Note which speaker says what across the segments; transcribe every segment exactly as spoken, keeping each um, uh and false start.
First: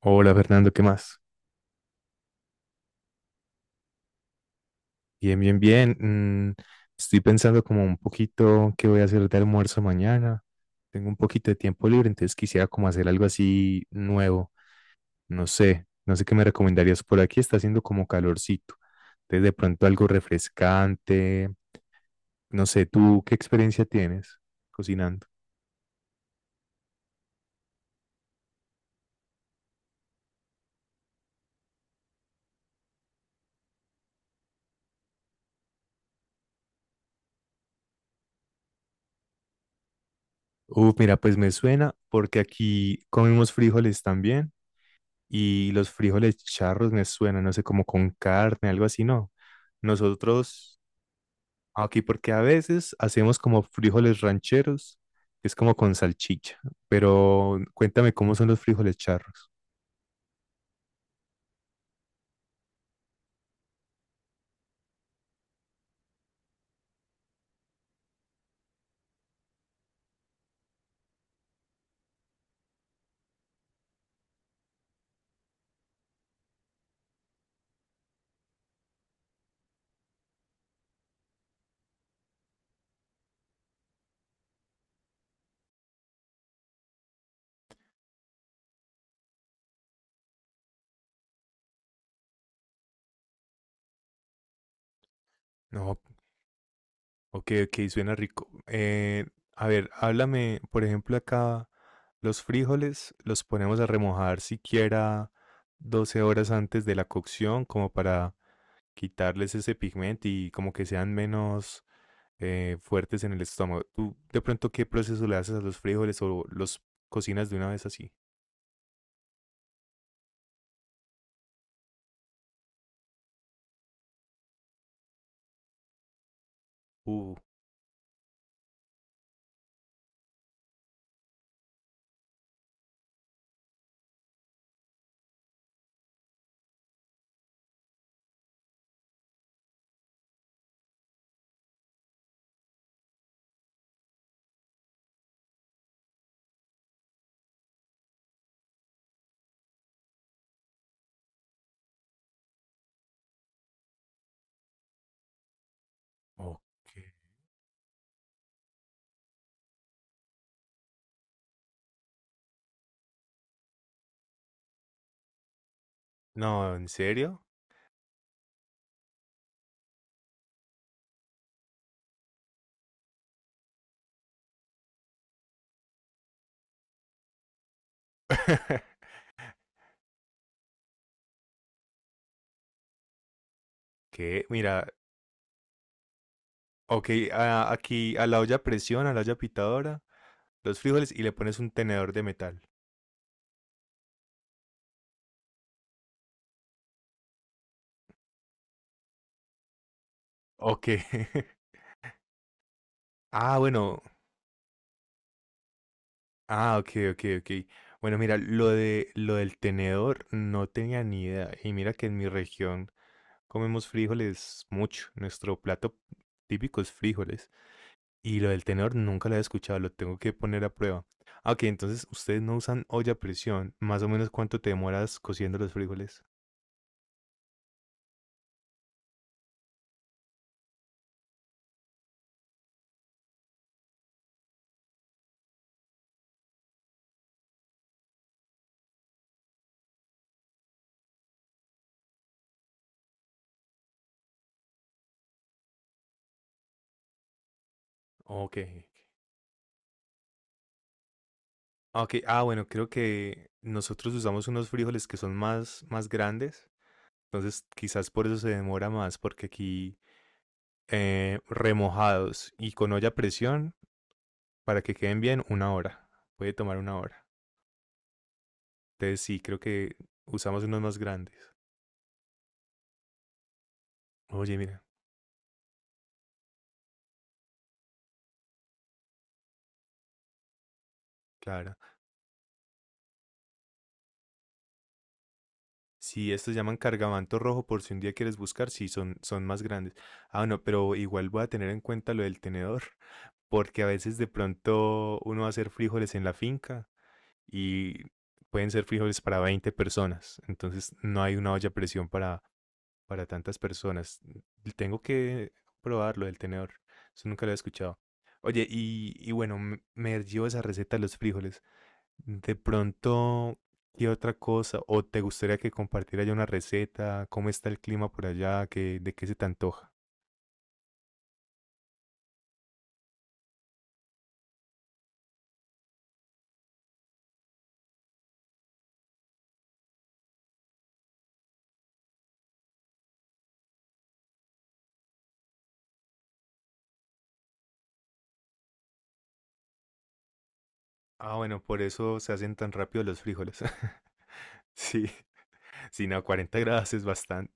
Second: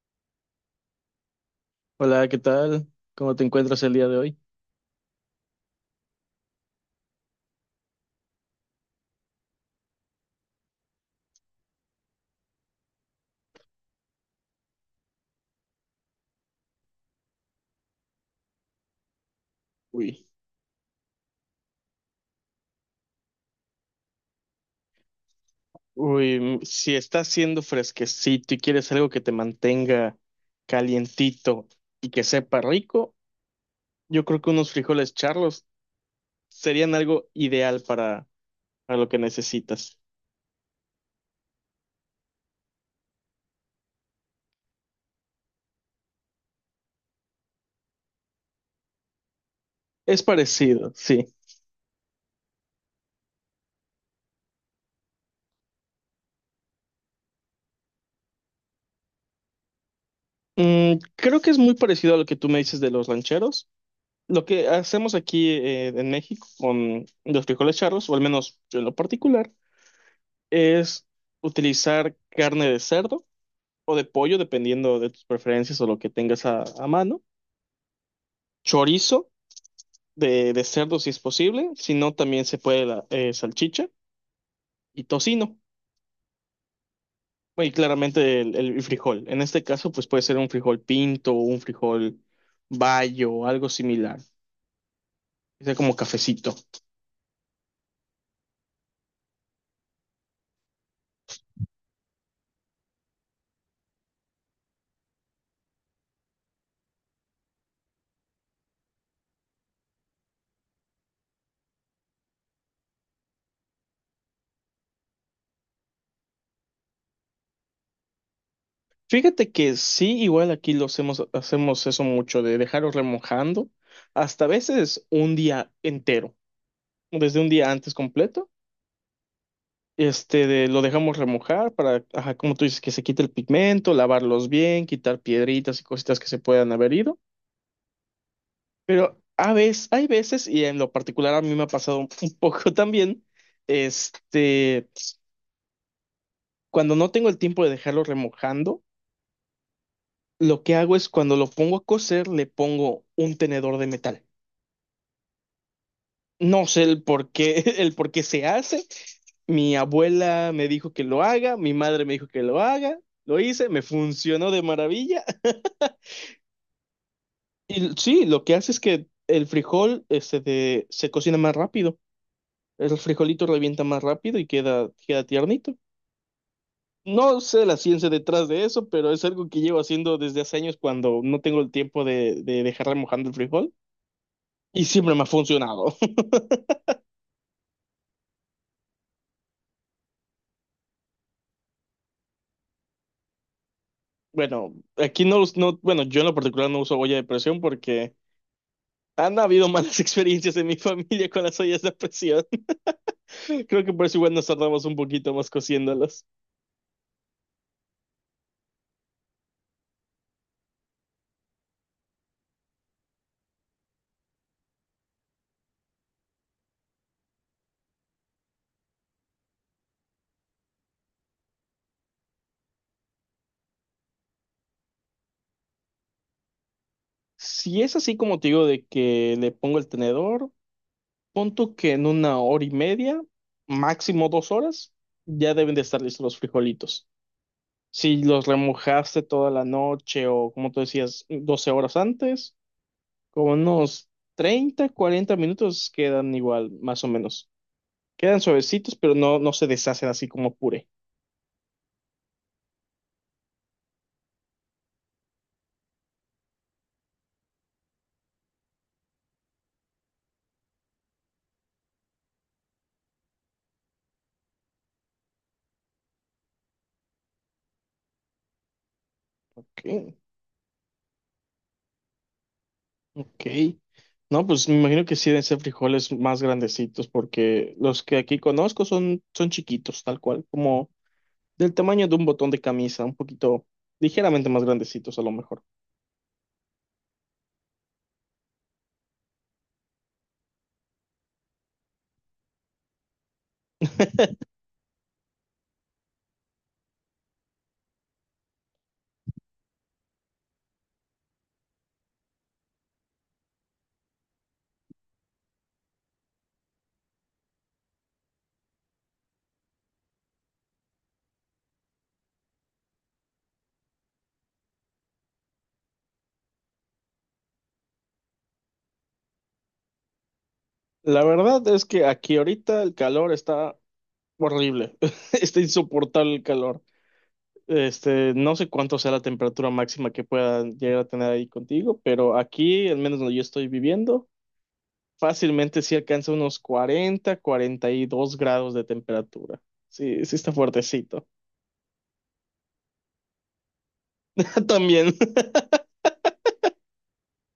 Speaker 1: Hola Fernando, ¿qué más?
Speaker 2: Hola, ¿qué tal? ¿Cómo te encuentras el día de hoy?
Speaker 1: Bien, bien, bien. Mm, estoy pensando como un poquito qué voy a hacer de almuerzo mañana. Tengo un poquito de tiempo libre, entonces quisiera como hacer algo así nuevo. No sé, no sé qué me recomendarías. Por aquí está haciendo como calorcito. Entonces de pronto algo
Speaker 2: Uy,
Speaker 1: refrescante. No sé, ¿tú qué experiencia tienes cocinando?
Speaker 2: uy, mm, si está haciendo fresquecito y quieres algo que te mantenga calientito y que sepa rico, yo creo que unos frijoles charlos serían algo ideal para, para lo que necesitas.
Speaker 1: Uh, mira, pues me suena porque aquí comemos frijoles también y los frijoles charros me suenan, no sé, como con carne, algo así, ¿no?
Speaker 2: Es
Speaker 1: Nosotros
Speaker 2: parecido, sí.
Speaker 1: aquí, porque a veces hacemos como frijoles rancheros, que es como con salchicha, pero cuéntame cómo son los frijoles charros.
Speaker 2: Mm, creo que es muy parecido a lo que tú me dices de los rancheros. Lo que hacemos aquí eh, en México con los frijoles charlos, o al menos yo en lo particular, es utilizar carne de cerdo o de pollo, dependiendo de tus preferencias o lo que tengas a, a mano. Chorizo de, de cerdo si es posible, si no también se puede la eh, salchicha y tocino. Bueno, y claramente el, el frijol. En este caso, pues puede ser un frijol pinto o un frijol bayo o algo similar. Que sea como
Speaker 1: No,
Speaker 2: cafecito.
Speaker 1: ok, ok, suena rico. Eh, a ver, háblame, por ejemplo, acá los frijoles los ponemos a remojar siquiera doce horas antes de la cocción, como para quitarles ese pigmento y como que sean menos eh, fuertes en el estómago. ¿Tú de pronto qué proceso le haces a los frijoles o los cocinas de una vez así?
Speaker 2: Fíjate que sí, igual aquí lo hacemos, hacemos eso mucho, de dejarlo remojando hasta a veces un día entero,
Speaker 1: Uh,
Speaker 2: desde un día antes completo. Este, de- lo dejamos remojar para, ajá, como tú dices, que se quite el pigmento, lavarlos bien, quitar piedritas y cositas que se puedan haber ido. Pero a veces, hay veces, y en lo particular a mí me ha pasado un poco también, este, cuando no tengo el tiempo de dejarlo remojando, lo que hago es cuando lo pongo a cocer, le pongo un tenedor de metal.
Speaker 1: ok.
Speaker 2: No sé el por qué, el por qué se hace. Mi abuela me dijo que lo haga, mi madre me dijo que lo haga, lo hice, me funcionó de maravilla.
Speaker 1: No, ¿en serio?
Speaker 2: Y sí, lo que hace es que el frijol este, de- se cocina más rápido. El frijolito revienta más rápido y queda, queda tiernito. No sé la ciencia detrás de eso, pero es algo que llevo haciendo desde hace años cuando no tengo el tiempo de, de dejar remojando el frijol
Speaker 1: ¿Qué?
Speaker 2: y
Speaker 1: Mira,
Speaker 2: siempre me ha funcionado.
Speaker 1: ok, a- aquí a la olla a presión, a la olla pitadora, los frijoles y le pones un tenedor de metal.
Speaker 2: Bueno, aquí no, us- no, bueno, yo en lo particular no uso olla de presión porque han habido malas experiencias en mi
Speaker 1: Ok.
Speaker 2: familia con las ollas de presión.
Speaker 1: Ah,
Speaker 2: Creo que
Speaker 1: bueno.
Speaker 2: por eso igual nos tardamos un poquito más cociéndolas.
Speaker 1: Ah, ok, ok, ok. Bueno, mira, lo de lo del tenedor no tenía ni idea. Y mira que en mi región comemos frijoles mucho. Nuestro plato típico es frijoles. Y lo del tenedor nunca lo he escuchado, lo tengo que poner a prueba. Ah, ok, entonces ustedes no usan olla a presión. Más o menos cuánto te demoras cociendo los frijoles.
Speaker 2: Si es así como te digo de que le pongo el tenedor, pon tú que en una hora y media, máximo dos horas, ya deben de estar listos los frijolitos. Si los remojaste toda la noche o como tú decías, doce horas antes, como unos treinta, cuarenta minutos quedan igual, más o menos. Quedan
Speaker 1: Ok. Ah,
Speaker 2: suavecitos, pero no, no se deshacen así como puré.
Speaker 1: ok, ah, bueno, creo que nosotros usamos unos frijoles que son más, más grandes. Entonces quizás por eso se demora más, porque aquí eh, remojados y con olla a presión, para que queden bien, una hora. Puede tomar una hora. Entonces sí, creo que
Speaker 2: Ok.
Speaker 1: usamos unos más grandes.
Speaker 2: Ok. No,
Speaker 1: Oye,
Speaker 2: pues me
Speaker 1: mira,
Speaker 2: imagino que sí deben ser frijoles más grandecitos, porque los que aquí conozco son, son chiquitos, tal cual, como del
Speaker 1: claro.
Speaker 2: tamaño de un botón de camisa, un poquito ligeramente más grandecitos a lo mejor.
Speaker 1: Sí, estos llaman cargamanto rojo por si un día quieres buscar, sí, son, son más grandes. Ah, no, pero igual voy a tener en cuenta lo del tenedor, porque a veces de pronto uno va a hacer frijoles en la finca y pueden ser frijoles para veinte personas, entonces no hay una olla a presión para, para tantas personas. Tengo que probar lo del tenedor, eso nunca lo he escuchado. Oye, y, y bueno, me me dio esa receta de los frijoles. De pronto, ¿qué otra cosa? ¿O te gustaría que compartiera yo una receta? ¿Cómo está el clima por allá? ¿Qué, de qué se te antoja?
Speaker 2: La verdad es que aquí ahorita el calor está horrible, está insoportable el calor. Este, no sé cuánto sea la temperatura máxima que pueda llegar a tener ahí contigo, pero aquí, al menos donde yo estoy viviendo, fácilmente sí alcanza unos cuarenta cuarenta y dos grados de temperatura. Sí, sí está fuertecito.
Speaker 1: Ah, bueno, por eso se hacen tan rápido los frijoles. Sí,
Speaker 2: También,
Speaker 1: sí, no, cuarenta grados es bastante.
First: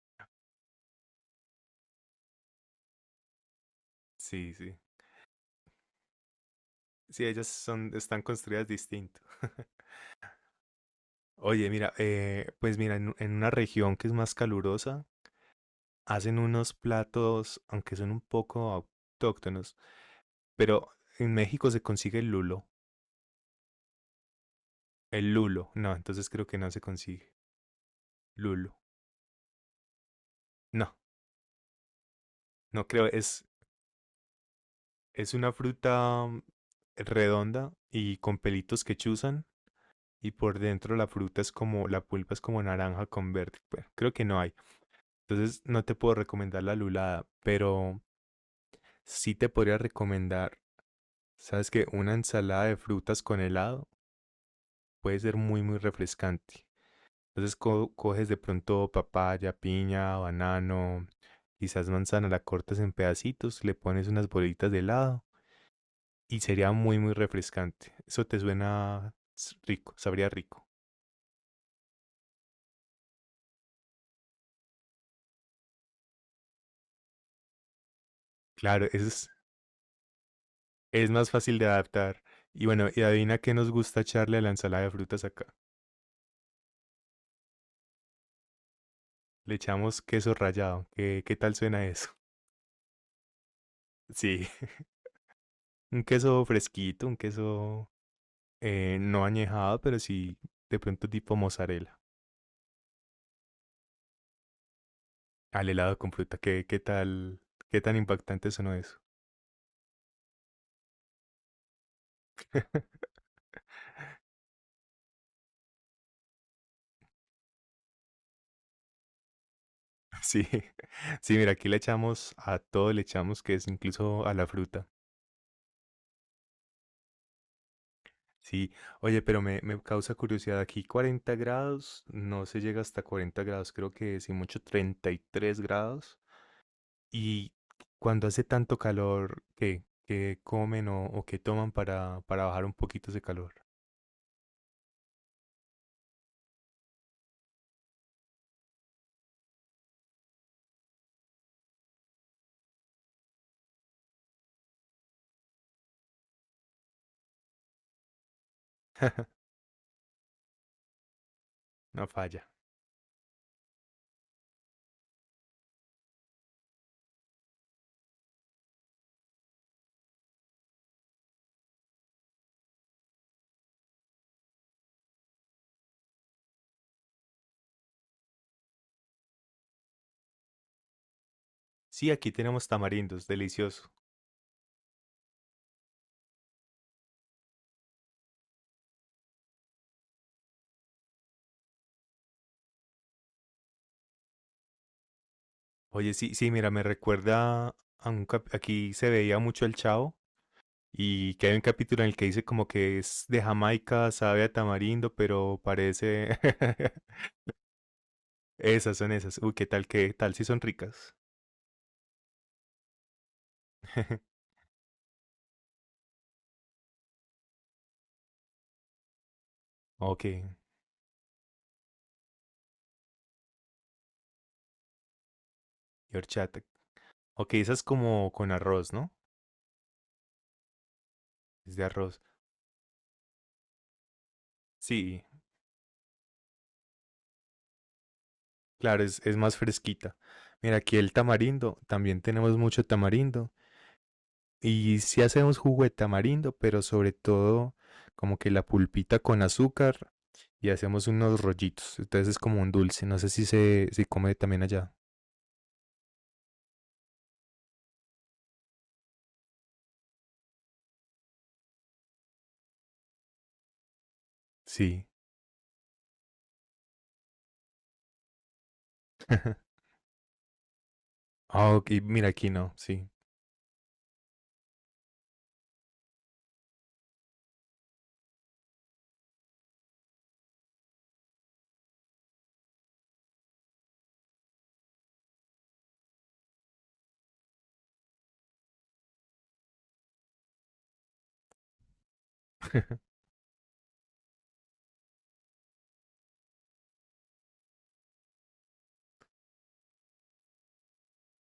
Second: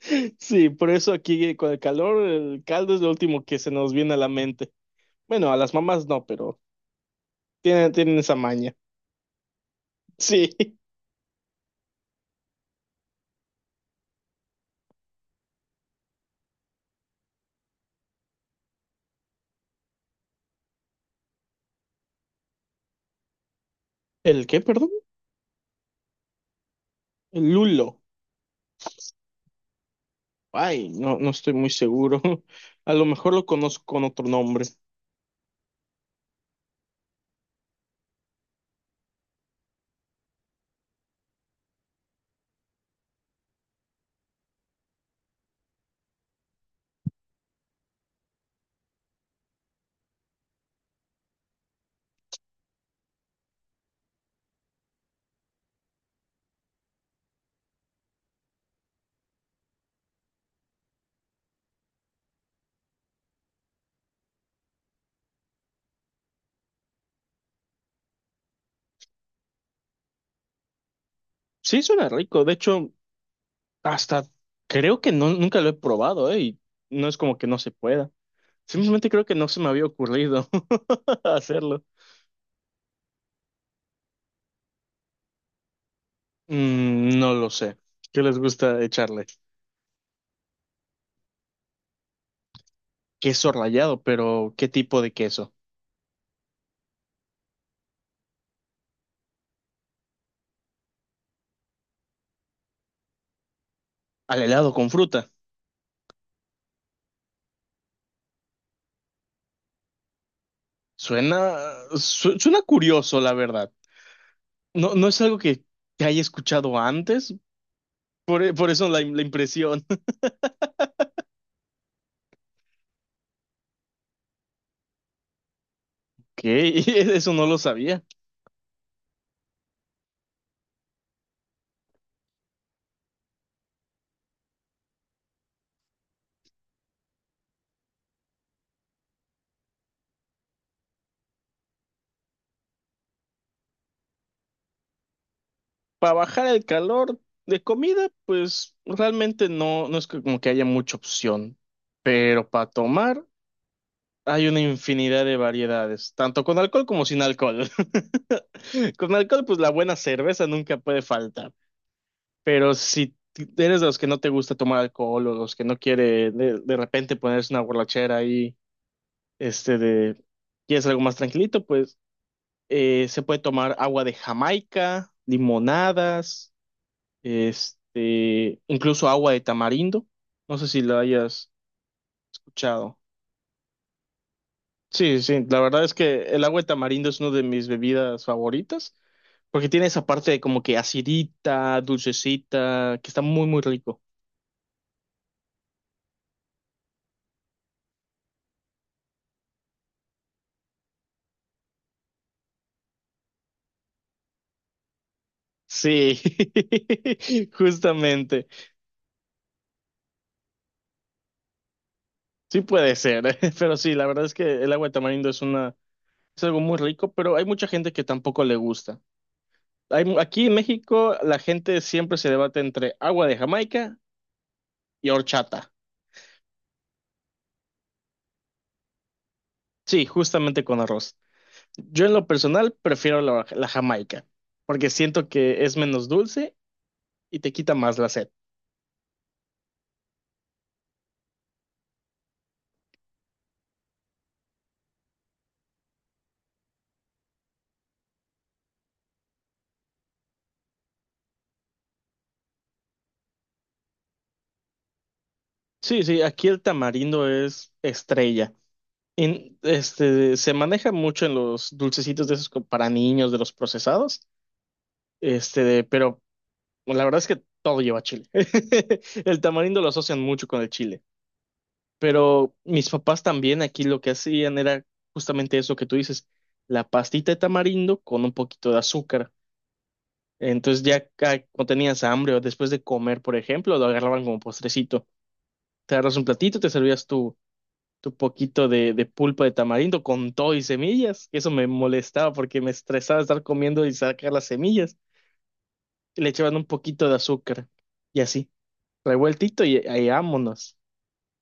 Speaker 2: sí, por eso aquí eh, con el calor, el caldo es lo último que se nos viene a la
Speaker 1: Sí,
Speaker 2: mente.
Speaker 1: sí.
Speaker 2: Bueno, a las mamás no, pero
Speaker 1: Sí, ellas son,
Speaker 2: tienen, tienen
Speaker 1: están
Speaker 2: esa
Speaker 1: construidas
Speaker 2: maña.
Speaker 1: distinto.
Speaker 2: Sí.
Speaker 1: Oye, mira, eh, pues mira, en, en una región que es más calurosa, hacen unos platos, aunque son un poco autóctonos, pero en México se consigue el lulo.
Speaker 2: ¿El qué, perdón?
Speaker 1: El lulo. No, entonces creo que no se consigue.
Speaker 2: El lulo.
Speaker 1: Lulo.
Speaker 2: Ay,
Speaker 1: No,
Speaker 2: no, no estoy muy seguro.
Speaker 1: no
Speaker 2: A lo
Speaker 1: creo.
Speaker 2: mejor
Speaker 1: Es,
Speaker 2: lo conozco con otro nombre.
Speaker 1: es una fruta mm, redonda y con pelitos que chuzan. Y por dentro la fruta es como, la pulpa es como naranja con verde. Bueno, creo que no hay. Entonces no te puedo recomendar la lulada, pero sí te podría recomendar, sabes que una ensalada de frutas con helado puede ser muy, muy refrescante. Entonces co- coges de pronto papaya, piña, banano, quizás manzana, la cortas en pedacitos, le pones unas bolitas de helado y sería muy, muy refrescante. Eso te suena s- rico, sabría rico.
Speaker 2: Sí, suena rico. De hecho, hasta creo que no, nunca lo he probado, ¿eh? Y no es como que no se pueda.
Speaker 1: Claro, eso
Speaker 2: Simplemente creo
Speaker 1: es,
Speaker 2: que no se me había ocurrido
Speaker 1: es más fácil de
Speaker 2: hacerlo.
Speaker 1: adaptar. Y bueno, y adivina qué nos gusta echarle a la ensalada de frutas acá.
Speaker 2: Mm, no lo sé. ¿Qué les gusta echarle?
Speaker 1: Le echamos queso rallado. ¿Qué, qué tal suena eso?
Speaker 2: Queso rallado,
Speaker 1: Sí,
Speaker 2: pero ¿qué tipo de queso?
Speaker 1: un queso fresquito, un queso eh, no añejado, pero sí de pronto tipo mozzarella.
Speaker 2: Al helado con fruta.
Speaker 1: Al helado con fruta, ¿qué, qué tal? ¿Qué tan impactante sonó eso?
Speaker 2: Suena, su- suena curioso, la verdad. No, no es algo que, que haya escuchado antes, por, e- por eso la, la impresión.
Speaker 1: Sí, sí, mira, aquí le echamos a todo, le echamos que es incluso a la fruta.
Speaker 2: Que eso no lo sabía.
Speaker 1: Sí, oye, pero me, me causa curiosidad, aquí cuarenta grados, no se llega hasta cuarenta grados, creo que si mucho treinta y tres grados. Y cuando hace tanto calor, ¿qué, qué comen o, o qué toman para, para bajar un poquito ese calor?
Speaker 2: Para bajar el calor de comida, pues realmente no, no es que- como que haya mucha opción. Pero para tomar... Hay una infinidad de variedades, tanto con alcohol como sin alcohol. Con alcohol, pues la buena cerveza nunca puede faltar.
Speaker 1: No falla.
Speaker 2: Pero si t- eres de los que no te gusta tomar alcohol o los que no quiere de, de repente ponerse una borrachera ahí, este de, quieres algo más tranquilito, pues eh, se puede tomar agua de Jamaica, limonadas, este, incluso agua de tamarindo. No sé si lo hayas
Speaker 1: Sí, aquí tenemos
Speaker 2: escuchado.
Speaker 1: tamarindos, delicioso.
Speaker 2: Sí, sí, sí. La verdad es que el agua de tamarindo es una de mis bebidas favoritas. Porque tiene esa parte de como que acidita, dulcecita, que está muy, muy rico.
Speaker 1: Oye, sí, sí, mira, me recuerda a un cap- aquí se veía mucho el Chavo y que hay un capítulo en el que dice como que es de Jamaica, sabe a tamarindo, pero
Speaker 2: Sí,
Speaker 1: parece
Speaker 2: justamente.
Speaker 1: esas son esas. Uy, qué tal, qué tal si son ricas.
Speaker 2: Sí puede ser, pero sí, la verdad es que el agua de tamarindo es una, es algo muy rico, pero hay mucha gente que tampoco le gusta. Hay, mu-
Speaker 1: Ok, y
Speaker 2: aquí en México la gente siempre se debate entre agua de Jamaica y horchata.
Speaker 1: horchata. Ok, esa es como con arroz, ¿no?
Speaker 2: Sí, justamente con arroz.
Speaker 1: Es de
Speaker 2: Yo en
Speaker 1: arroz.
Speaker 2: lo personal prefiero la, la Jamaica, porque
Speaker 1: Sí,
Speaker 2: siento que es menos dulce y te quita más la sed.
Speaker 1: claro, es, es más fresquita. Mira, aquí el tamarindo, también tenemos mucho tamarindo. Y sí hacemos jugo de tamarindo, pero sobre todo como que la pulpita con azúcar y hacemos unos rollitos. Entonces es como un dulce. No sé si se si come también allá.
Speaker 2: Sí, sí, aquí el tamarindo es estrella. En- este, se maneja mucho en los dulcecitos de esos co- para niños, de los procesados,
Speaker 1: Sí.
Speaker 2: este, pero la verdad es que todo lleva chile. El tamarindo lo asocian mucho con el chile,
Speaker 1: Ah, ok, mira aquí
Speaker 2: pero
Speaker 1: no,
Speaker 2: mis
Speaker 1: sí.
Speaker 2: papás también aquí lo que hacían era justamente eso que tú dices, la pastita de tamarindo con un poquito de azúcar. Entonces ya ca- cuando tenías hambre o después de comer, por ejemplo, lo agarraban como postrecito. Te agarras un platito, te servías tu poquito de, de pulpa de tamarindo con todo y semillas. Eso me molestaba porque me estresaba estar comiendo y sacar las semillas. Y le echaban un poquito de azúcar. Y así, revueltito y, y vámonos.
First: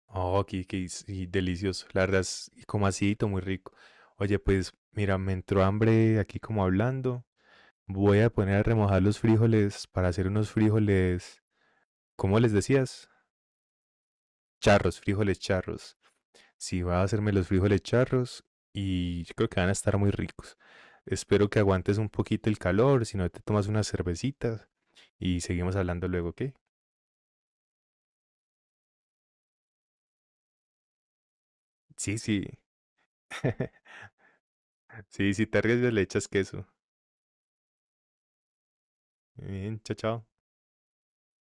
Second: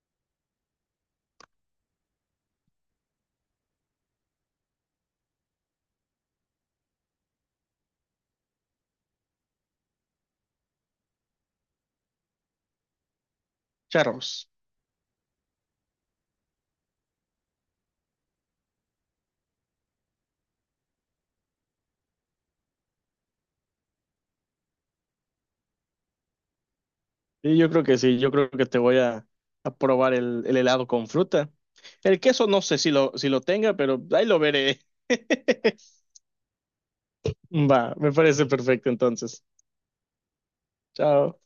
Speaker 1: Oh, aquí, que y delicioso. La verdad es como acidito, muy rico. Oye, pues mira, me entró hambre aquí como hablando. Voy a poner a remojar los frijoles para hacer unos frijoles, ¿cómo les decías?
Speaker 2: Charros.
Speaker 1: Charros, frijoles charros. Sí, va a hacerme los frijoles charros y yo creo que van a estar muy ricos. Espero que aguantes un poquito el calor, si no te tomas unas cervecitas y seguimos hablando luego, ¿ok?
Speaker 2: Y yo creo que sí, yo creo que te voy a, a probar el, el helado con fruta.
Speaker 1: Sí,
Speaker 2: El
Speaker 1: sí.
Speaker 2: queso no sé si lo, si lo tenga, pero ahí lo veré.
Speaker 1: Sí, si te arriesgas le echas queso.
Speaker 2: Va, me parece perfecto entonces.
Speaker 1: Bien, chao, chao.
Speaker 2: Chao.